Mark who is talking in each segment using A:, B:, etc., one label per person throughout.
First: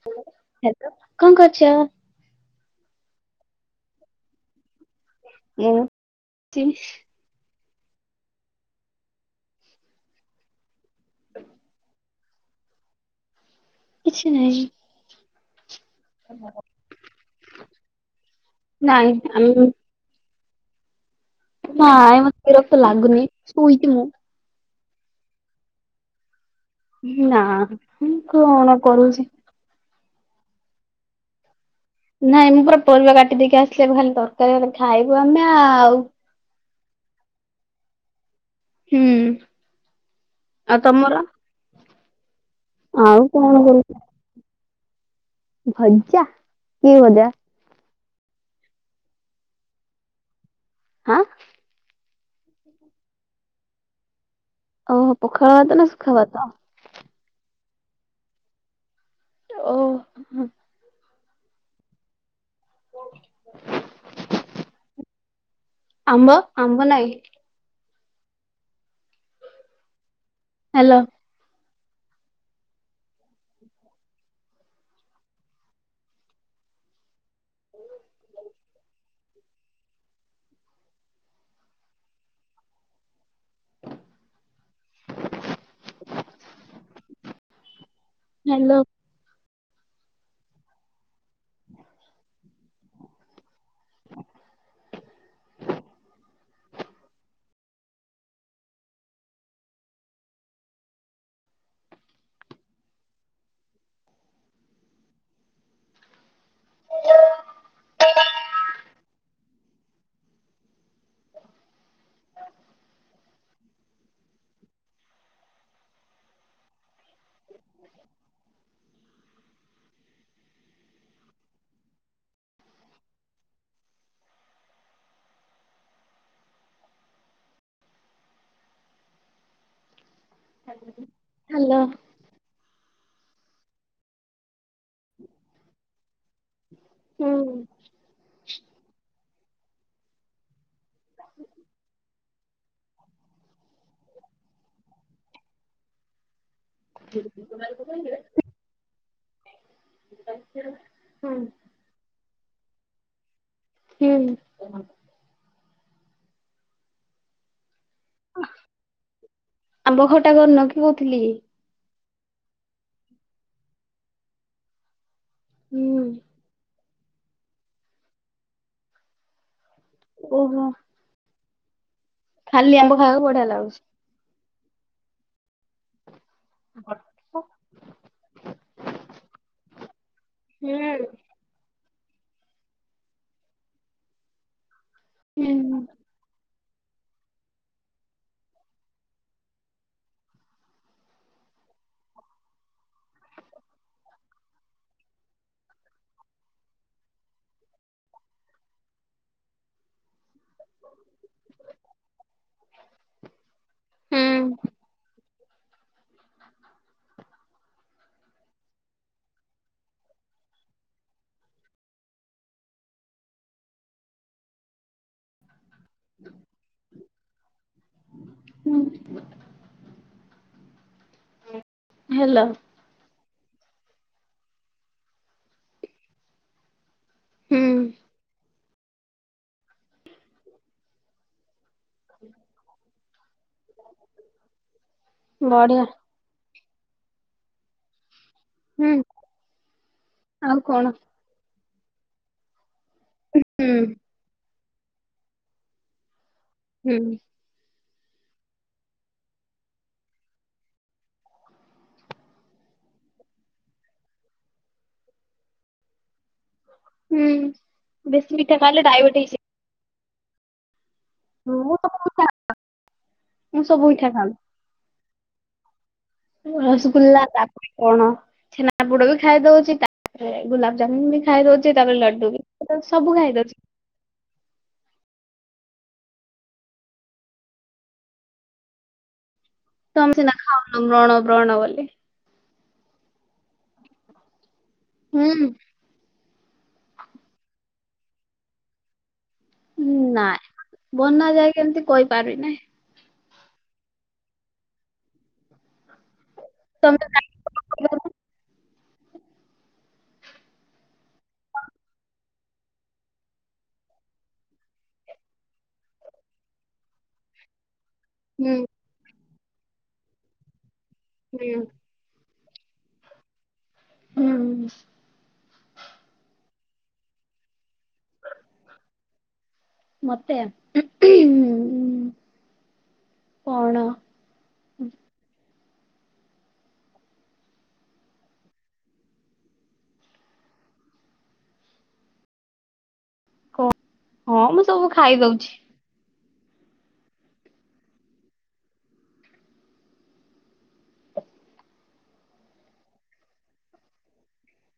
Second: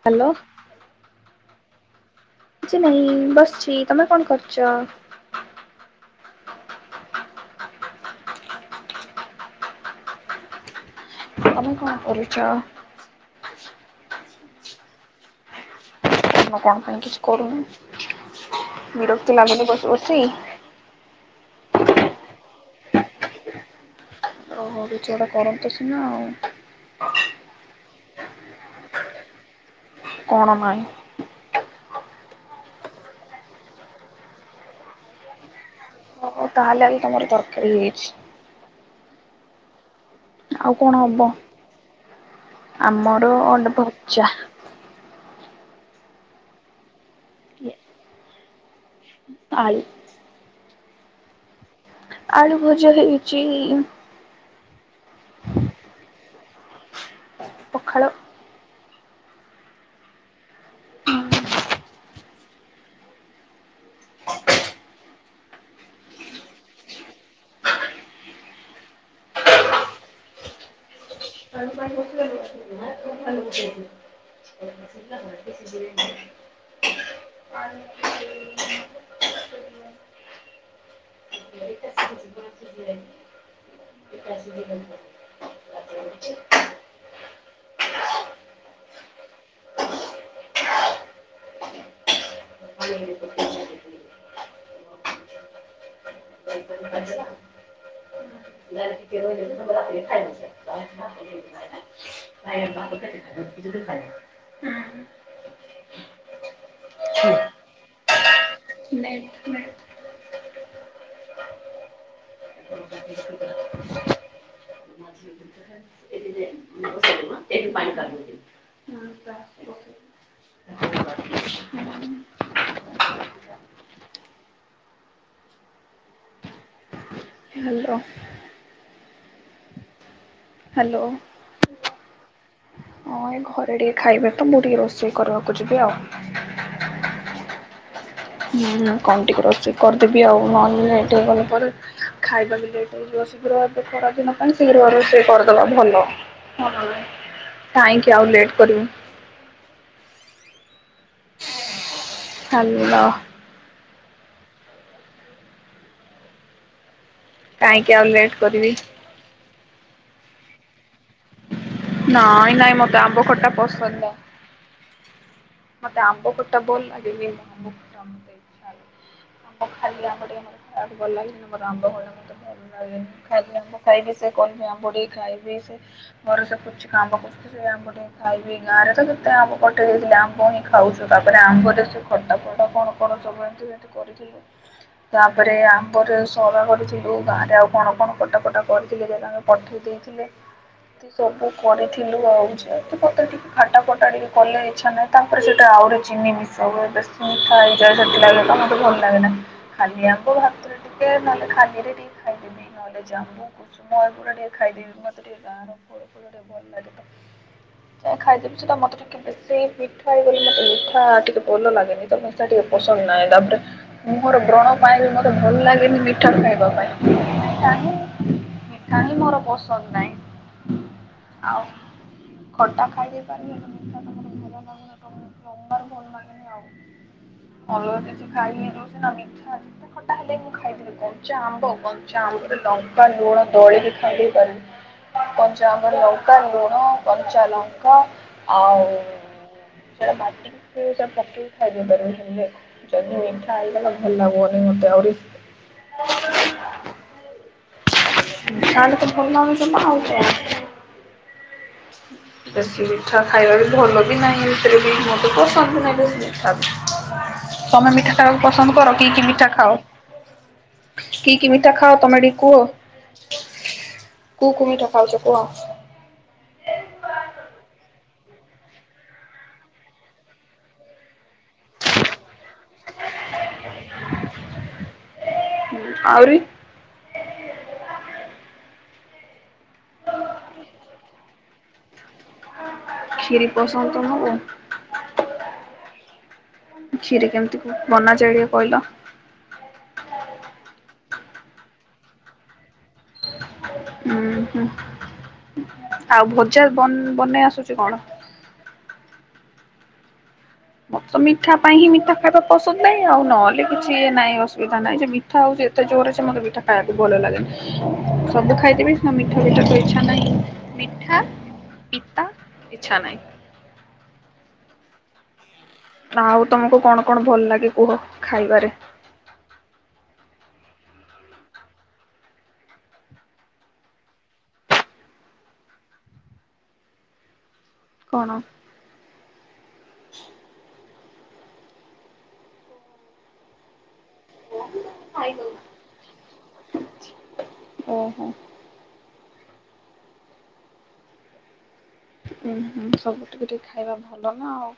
A: Hello
B: [unintelligible] କଣ କରୁଚ?
A: କିଛି ନାଇଁ ବସିଛି ତମେ କଣ କରୁଛ?
B: ମୁଁ [unintelligible]
A: ତମେ କଣ କରୁଚ?
B: କିଛି ନାହିଁ।
A: ତମେ କଣ ପାଇଁ କିଛି କରୁନ
B: ନାଇଁ
A: ବିରକ୍ତି
B: ଆମ
A: ଲାଗୁନି ବସି ବସି?
B: ନାଇଁ ମତେ ବିରକ୍ତ ଲାଗୁନି ଶୋଇଛି ମୁଁ।
A: ଓ ହୋ କିଛି ଗୋଟେ କରନ୍ତେ ସିନା ଆଉ।
B: ନାଁ ମୁଁ କଣ କରୁଛି?
A: କଣ ମାଇଁ?
B: ନାଇଁ ମୁଁ ପୁରା ପରିବା କାଟି ଦେଇକି ଆସିଲି, ଏବେ ଖାଲି ତରକାରୀ ହେବ ଖାଇବୁ ଆମେ ଆଉ।
A: ହଉ ତାହେଲେ ଆଜି ତମର ତରକାରୀ ହେଇଛି।
B: ହୁଁ। ଆଉ
A: କଣ
B: ତମର?
A: ହବ? ଆମର
B: ଆଉ କଣ
A: ଅଣ୍ଡା
B: କରି
A: ଭଜା
B: ଭଜା କି ଭଜା?
A: ଆଳୁ।
B: ହା?
A: ଆଳୁ ଭଜା ହେଇଚି।
B: ଆଉ ପଖାଳ ଭାତ ନା ସୁଖା ଭାତ?
A: ପଖାଳ।
B: ଓ [unintelligible] [inaudible] ଆମ୍ବ ଆମ୍ବ ନାଇଁ। ହାଲୋ।
A: [unintelligible] [unintelligible] [unintelligible] [unintelligible]
B: ହ୍ୟାଲୋ।
A: [inaudible] [inaudible] [inaudible] [unintelligible] ଏଇଠୁ ପାଣି କାଢିଲୁ କି? ହ୍ୟାଲୋ। Hello
B: hello.
A: ହଁ ଏ ଘରେ ଟିକେ ଖାଇବେ ତ ମୁଁ ଟିକେ ରୋଷେଇ କରିବାକୁ ଯିବି ଆଉ।
B: ହୁଁ।
A: ହୁଁ କଣ ଟିକେ ରୋଷେଇ କରିଦେବି ଆଉ ନହେ ଗଲା ପରେ ଖାଇବାବି ଦେଇଦବ ଶୀଘ୍ର ଏବେ ଖରାଦିନ ପାଇଁ ଶୀଘ୍ର ରୋଷେଇ କରିଦବା ଭଲ। ହଁ ପା ବେ କାଇଁକି ଆଉ ଲେଟ୍ କରିମି।
B: ହୁଁ।
A: ହାଲ।
B: ହୁଁ।
A: କାଇଁକି ଆଉ ଲେଟ୍ କରିବି?
B: ଆମ୍ବ ଖଟା କରିନ କି କରିଥିଲେ କି?
A: ନାଇଁ ନାଇଁ ମତେ ଆମ୍ବ ଖଟା ପସନ୍ଦ ନାଇଁ
B: ହୁଁ।
A: ମତେ ଆମ୍ବ ଖ ଖଟା ଭଲ ଲାଗି [unintelligible] ଆମ୍ବ ଖାଲି ଆମ୍ବ ଟିକେ ମୋତେ
B: ଓହୋ
A: ଖାଇବାକୁ ଭଲ ଲାଗେ। ବଟ ଆମ୍ବ ଖଟା ମତେ ଭଲ
B: ଖାଲି ଆମ୍ବ
A: ଲାଗେନି,
B: ଖାଇବାକୁ ବଢିଆ
A: ଖାଲି ଆମ୍ବ
B: ଲାଗୁଛି।
A: ଖାଇଲେ ସେ କହିବେ ଆମ୍ବ ଟିକେ ଖାଇଦେ ସେ ମୋର ସେତେ ଆମ ପଟେ ଆମ୍ୱ ଟିକେ ଖାଇବି ଗାଁରେ ତ କେତେ ଆମ ପଟେଇଦେଇଥିଲି ଆମ୍ୱ ହିଁ
B: ହୁଁ
A: ଖାଉଛୁ। ସେ ଆମ୍ୱରେ ସେ ଖଟା ଫଟା କଣ କଣ ସବୁ ଏମିତିମତି କରିଥିଲୁ ତାପରେ ଆମ୍ୱ ରେ ସରା କରିଚି। ଆଉ ଗାଁରେ ଆଉ କଣ କଣ କଟାକଟା କରିଥିଲେ ଯେ ତାଙ୍କେ ପଠେଇ ଦେଇଥିଲେ ଏ ତି ସବୁ କରିଥିଲୁ ଆଉଛ ତୁ କତ ଟିକ ଖାଟା ଫଟା ଟିକେ କଲେ ଇଚ୍ଛା ନାହିଁ ତାପରେ ସେଟା ଆହୁରି ଚିନି ମିସା ହୁଏ ବେଶି ମିଠା ହେଇଯାଏ ସେଥିଲାଗି ତ ଭଲ ଲାଗେ ନା ଖାଲି ଆମ୍ୱ ଭା ମ ଟିକେ ନହେଲେ ଖାଲି ରେ ଟିକେ ଖାଇଦେବି ନହେଲେ ଜାମୁ କୁସୁମ ଏଗୁରା ଟିକେ
B: ହୁଁ
A: ଖାଇଦେବି ମତେ ଟେ ଗାଁ ର ଫ [unintelligible] ଟିକେ ଭଲ ଲାଗେ ତ ଜାଏଖାଇଦେବି ସେଟା ମତ ଟିକେ କି ସେଇ ମିଠା ହେଇଗଲେ ମତେ ମିଠା ଟିକେ ଭଲ ଲାଗେନି ତ ମିଠା ଟିକେ ପସନ୍ଦ ନାଇଁ ତାପରେ ମୁଁ ମୋର ବ୍ରଣ ପାଇଁ ବି ମତେ ଭଲ ଲାଗେ ବି ମିଠା ଖାଇବା ପାଇଁ ନାହି ମିଠାହିଁ ମୋର ପସନ୍ଦ ନାଇ। ଆଉ।
B: ହାଲୋ।
A: ଖଟା ଖାଇ ଦେଇେଇ ପାରିବେ ମିଠା ତମ ଭଲ ଲାଗୁନ ତବାର ଭଲ ଲାଗେନି
B: ହୁଁ
A: ଆଉ। ଅଲଗା କିଛି ଖାଇ [unintelligible] ସିନା ମିଠା ଯେତେ ଖଟା ହେଲେ ମୁଁ ଖାଇଦେବି କଞ୍ଚା ଆମ୍ବ କଞ୍ଚା ଆମ୍ୱରେ ଲଙ୍କା ଲୁଣ ଦଳିକି ଖାଇ ଦେଇ ପାରିବି, କଞ୍ଚା
B: ବଢିଆ
A: ଆମ୍ବରେ ଲଙ୍କା, ଲୁଣ, କଞ୍ଚା ଲଙ୍କା। ଆଉ
B: ହୁଁ
A: ସେଟା ମାଟି
B: ଆଉ କଣ?
A: ପକେଇ ଖାଇ ଦେଇ ପାରିବେ ସେଟା ମିଠା ହେ
B: ହୁଁ
A: ଇଗଲା ଭଲ ଲାଗୁନି ମତେ ଆରି
B: ହୁଁ।
A: ତାହେଲେ ତ ଭଲ ଲାଗୁନି ଯମା ଆଉକଣ। ବେଶୀ ମିଠା ଖାଇବାରେ ଭଲ ବି ନାହିଁ ଏମତି ରେ ବି ମତେ ପସନ୍ଦ ବି ନାହିଁ
B: ହୁଁ
A: ବେଶି। ତମେ ମିଠା
B: ବେଶୀ
A: ଖାଇବାକୁ ପସନ୍ଦ
B: ଖାଇଲେ
A: କର କି କି
B: ଡାଇବେଟିସ୍
A: ମିଠା ଖାଅ? କି କି ମିଠା
B: ମୁଁ ତ
A: ଖାଅ ତମେ
B: ମିଠା
A: ଟିକେ କୁହ
B: ମୁଁ ସବୁ ମିଠା ଖାଉ
A: କୁକୁ ମିଠା ଖାଉଚ କୁହ?
B: ରସଗୋଲ୍ଲା ତାପରେ କଣ ଛେନା ଆପୁଡ ବି ଖାଇଦଉଛି ତାପରେ ଗୁଲାପଜାମୁନ ବି ଖାଇଦଉଛି ତାପରେ ଲଡୁ ବି ଖାଇଦଉଛି ସବୁ ଖାଇଦଉଛି।
A: ଆହୁରି।
B: ତମେ ସିନା ଖାଉନୁ ବ୍ରଣ ବ୍ରଣ ବୋଲି
A: କ୍ଷିରି ପସନ୍ଦ ତମକୁ?
B: ହୁଁ।
A: ଖିରି କେମିତି କ ବନା ଯାଏ ଟିକେ କଇଲ।
B: ନାଁ ବନା ଯାଏ କେମତି କହିପାରିବିନି।
A: ହୁଁ ହୁଁ ଆଉ ଭଜା ବନ୍
B: ତମେ
A: ବନେଇ ଆସୁଚି କଣ? ମତେ ତ ମିଠା ପାଇଁ ହିଁ ମିଠା ଖାଇବା ପସନ୍ଦ ନାଇଁ ଆଉ ନହେଲେ କିଛି ଇଏ ନାଇଁ ଅସୁବିଧା ନାଇଁ ଯେ ମିଠା ହଉଚି ଏତେ ଜୋରରେ ଯେ ମୋତେ ମିଠା ଖାଇବାକୁ ଭଲ ଲାଗେନି। ସବୁ
B: ହୁଁ
A: ଖାଇଦେବି ସ ମିଠା ବିଠ ତ ଇଚ୍ଛା ନାହିଁ ମିଠା
B: ହୁଁ।
A: ପିତା ଇଚ୍ଛା ନାହିଁ।
B: ହୁଁ।
A: ନା ଆଉ ତମକୁ କଣ କଣ ଭଲ ଲାଗେ କୁହ ଖାଇବାରେ?
B: ମତେ ପଣ
A: କଣ?
B: କ ହଁ ମୁଁ ସବୁ ଖାଇଦଉଛି।
A: ଓହୋ। ହୁଁ ହୁଁ ସବୁ ଟିକେ ଟିକେ ଖାଇବା ଭଲ ନା ଆଉ।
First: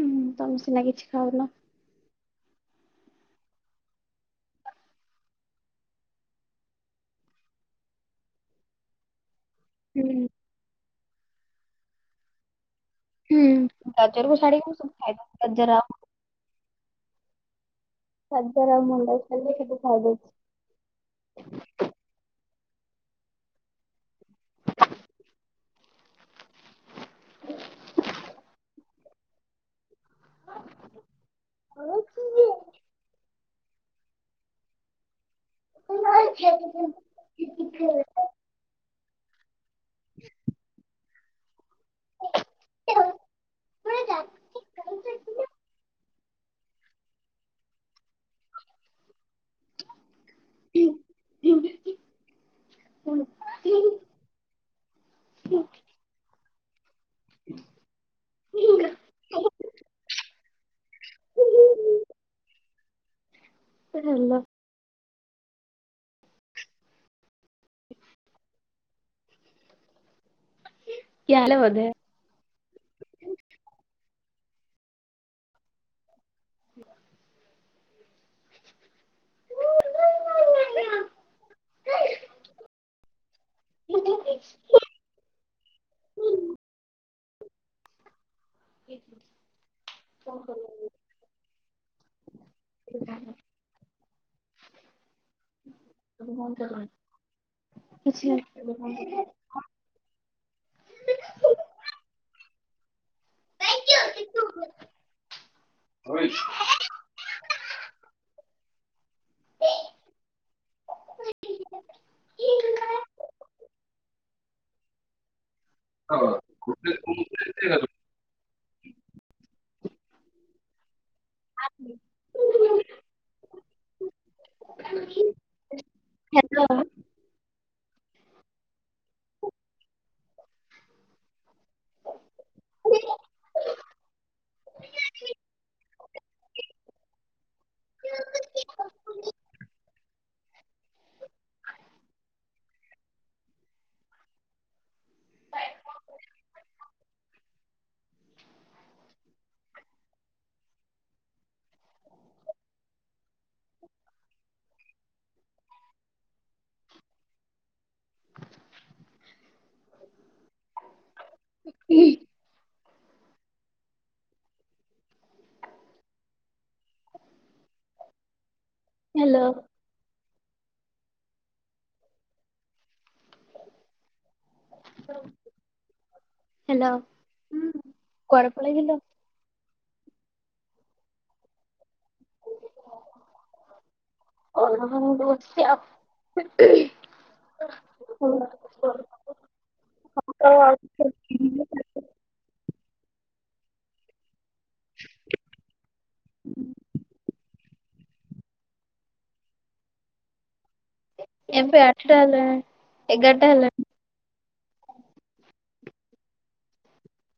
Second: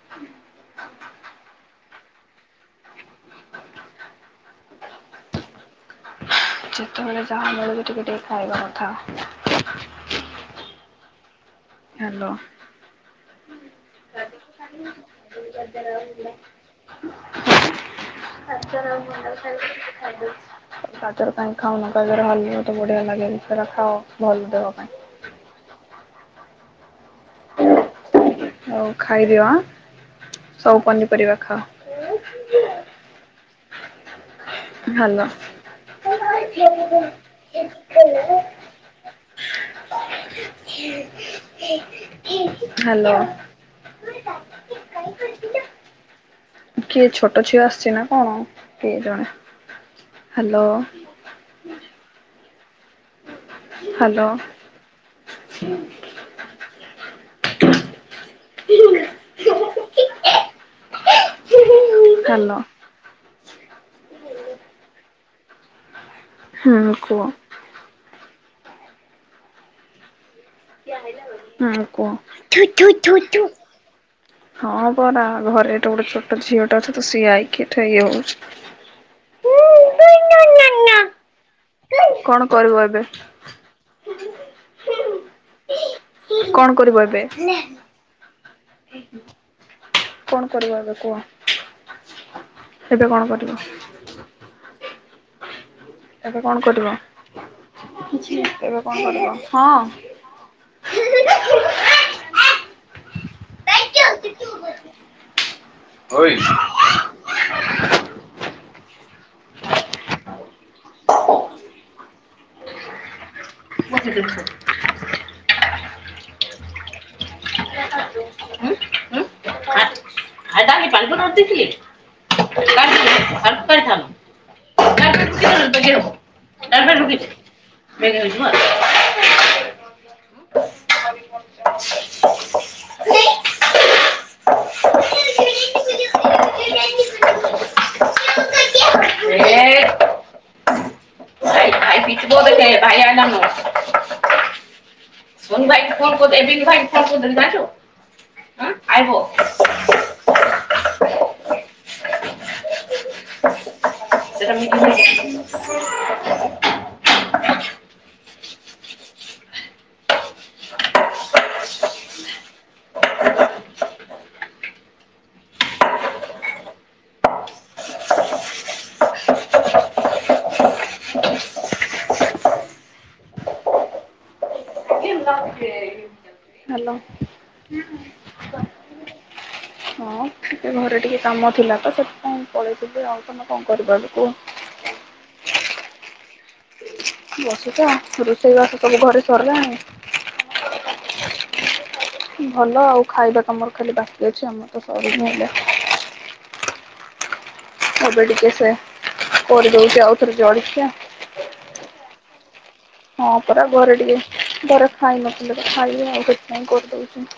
B: ହୁଁ ତମେ ସିନା କିଛି ଖାଉନ।
A: ଯେତେବେଳେ ଯାହା ମିଳିବ ଟିକେ ଟିକେ ଖାଇବା କଥା।
B: ହୁଁ।
A: ହାଲୋ।
B: ହୁଁ ଗାଜର କୁ ଛାଡି ମୁଁ ସବୁ ଖାଇଦଉଚି।
A: ଗାଜର ରହିଲା।
B: ଖଜାର ମୁଣ୍ଡା ଖାଲି ହେଟୁ ଖାଇଦଉଛି।
A: ଗାଜର କାହିଁ ଖାଉନ ଗାଜର ହାଲୁଆ ତ ବଢିଆ ଲାଗେ ସେରା ଖାଅ ଭଲ ଦେହ ପାଇଁଁ। ହଉ ଖାଇଦିଅ ଆଁ ସବୁ ପନିପରିବା ଖାଅ।
B: ହାଲୋ କିଏ
A: ହାଲୋ। ହଁ [inaudible] ହାଲୋ। କିଏ ଛୋଟ ଝିଅ ଆସିଚି ନା କଣ କିଏ ଜଣେ ହାଲୋ। ହାଲୋ। ହାଲୋ।
B: ହାଲୋ।
A: ହୁଁ କୁଅ।
B: ଆଇଲେ
A: ହୁଁ
B: ବୋଧେ।
A: କୁଅ। ହଁ ପରା ଘରେ ଏଟେ ଗୋଟେ ଛୋଟ ଝିଅ ଟେ ଅଛି ତ ସିଏ ଆଇକି ଏଠେ ଇଏ ହଉଚି। [inaudible] କଣ କରିବ ଏବେ? କଣ କରିବ ଏବେ?
B: ହ୍ୟାଲୋ
A: କଣ କରିବ ଏବେ କୁହ? ଏବେ କଣ କରିବ? ଏବେ କଣ କରିବ? ଏବେ କଣ କରିବ? ହଁ। ବୁଝିଦେଇଚି ସେ। [unintelligible]
B: ହଁ [unintelligible]
A: ଆାଇ ତା ପାଣିପ ଦେଇଥିଲିଥାୁ [unintelligible] ବେି ବେଗ [unintelligible] ହଁ [unintelligible] ପ ବ ଭୟାନନ [unintelligible] ସୋନ ଭାଇ ଫୁ କହୁ ଏ ଭାଇ ଫୁ କହୁିଛୁ [unintelligible] ହଁ ଆଇବ ସେମ [unintelligible]
B: [inaudible] ହ୍ୟାଲୋ। ହ୍ୟାଲୋ।
A: ହ୍ୟାଲୋ
B: କୁଆଡ଼େ ପଳେଇଥିଲ?
A: ହଁ ଟିକେ ଘରେ ଟିକେ କାମ ଥିଲା ତ ସେଥି ପାଇଁ ପଳେଇଥିଲି ଆଉ ତମେ କଣ କରିବ ଏବେ କୁହ?
B: କ ଦ [unintelligible]
A: ବସଛ ରୋଷେଇବାସ ସବୁ ଘରେ ସରିଲାଣି?
B: ଓ ଆଉ [unintelligible]
A: ଭଲ ଆଉ ଖାଇବା ତମର ଖାଲି ବାକି ଅଛି ଆମର ତ ସରିନି ହେଲେ
B: [inaudible]
A: ଏବେ ଟିକେ ସେ କରି ଦଉଛି ଆଉଥରେ ଜଳିଖ୍ୟା।
B: ଏବେ ଆଠଟା ହେଲାନି
A: ହଁ ପରା ଘରେ ଟିକେ ଘର ଖାଇ ନଥିଲେ ଖାଇବେ ଆଉ କିଛି ନାଇଁ କରିଦଉଛି।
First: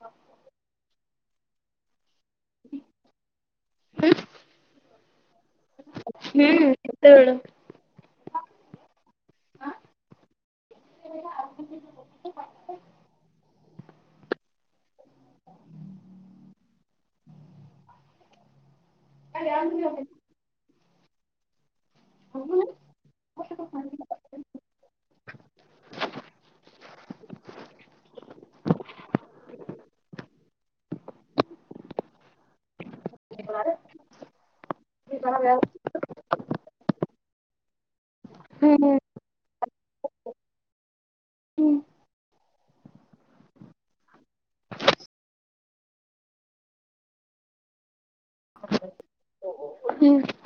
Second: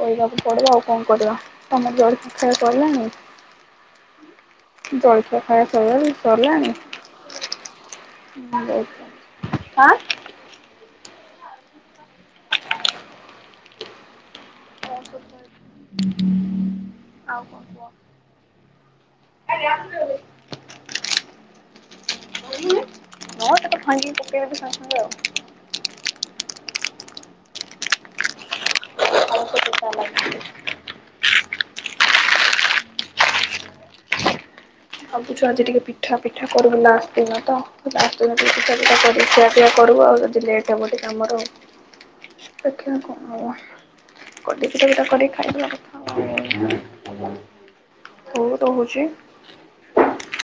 A: କରିବାକୁ ପଡିବା ଆଉ କଣ କରିବା ତମ ଜର [unintelligible] ଶଖରେ କହିଲାନି ଜଳଖିଆ ଖାଇବ ସଇଲା
B: ହୁଁ
A: ସାରିଲାଣି?
B: ଏତେବେଳୁ।
A: ଆଁ ଆଉ କଣ କୁହ?
B: କଲି ଆ [unintelligible] କହୁନୁ
A: ଭଙ୍ଗିକି ପକେଇବ ଆଉ [unintelligible] କ [unintelligible]
B: [inaudible]
A: ଆଉ କିଛି ଆଜି ଟିକେ ପିଠା ପିଠା କରିବୁ ଲାଷ୍ଟ ଦିନ ତ ଲାଷ୍ଟ ଦିନ ଟିକେ ପିଠା ପିଠା କର ଟିକେ ଖିଆ ପିଆ କରିବୁ ଆଉ ଯଦି ଲେଟ୍ ହବ ଟିକ ଆମର ଆଉ ଦେଖିବା କଣ ହ କଟି ପିଠା ଫିଠା କରୀକି ଖାଇଦେବ କଥା ଆଉ ହଉ ରହୁଛି
B: ହୁଁ।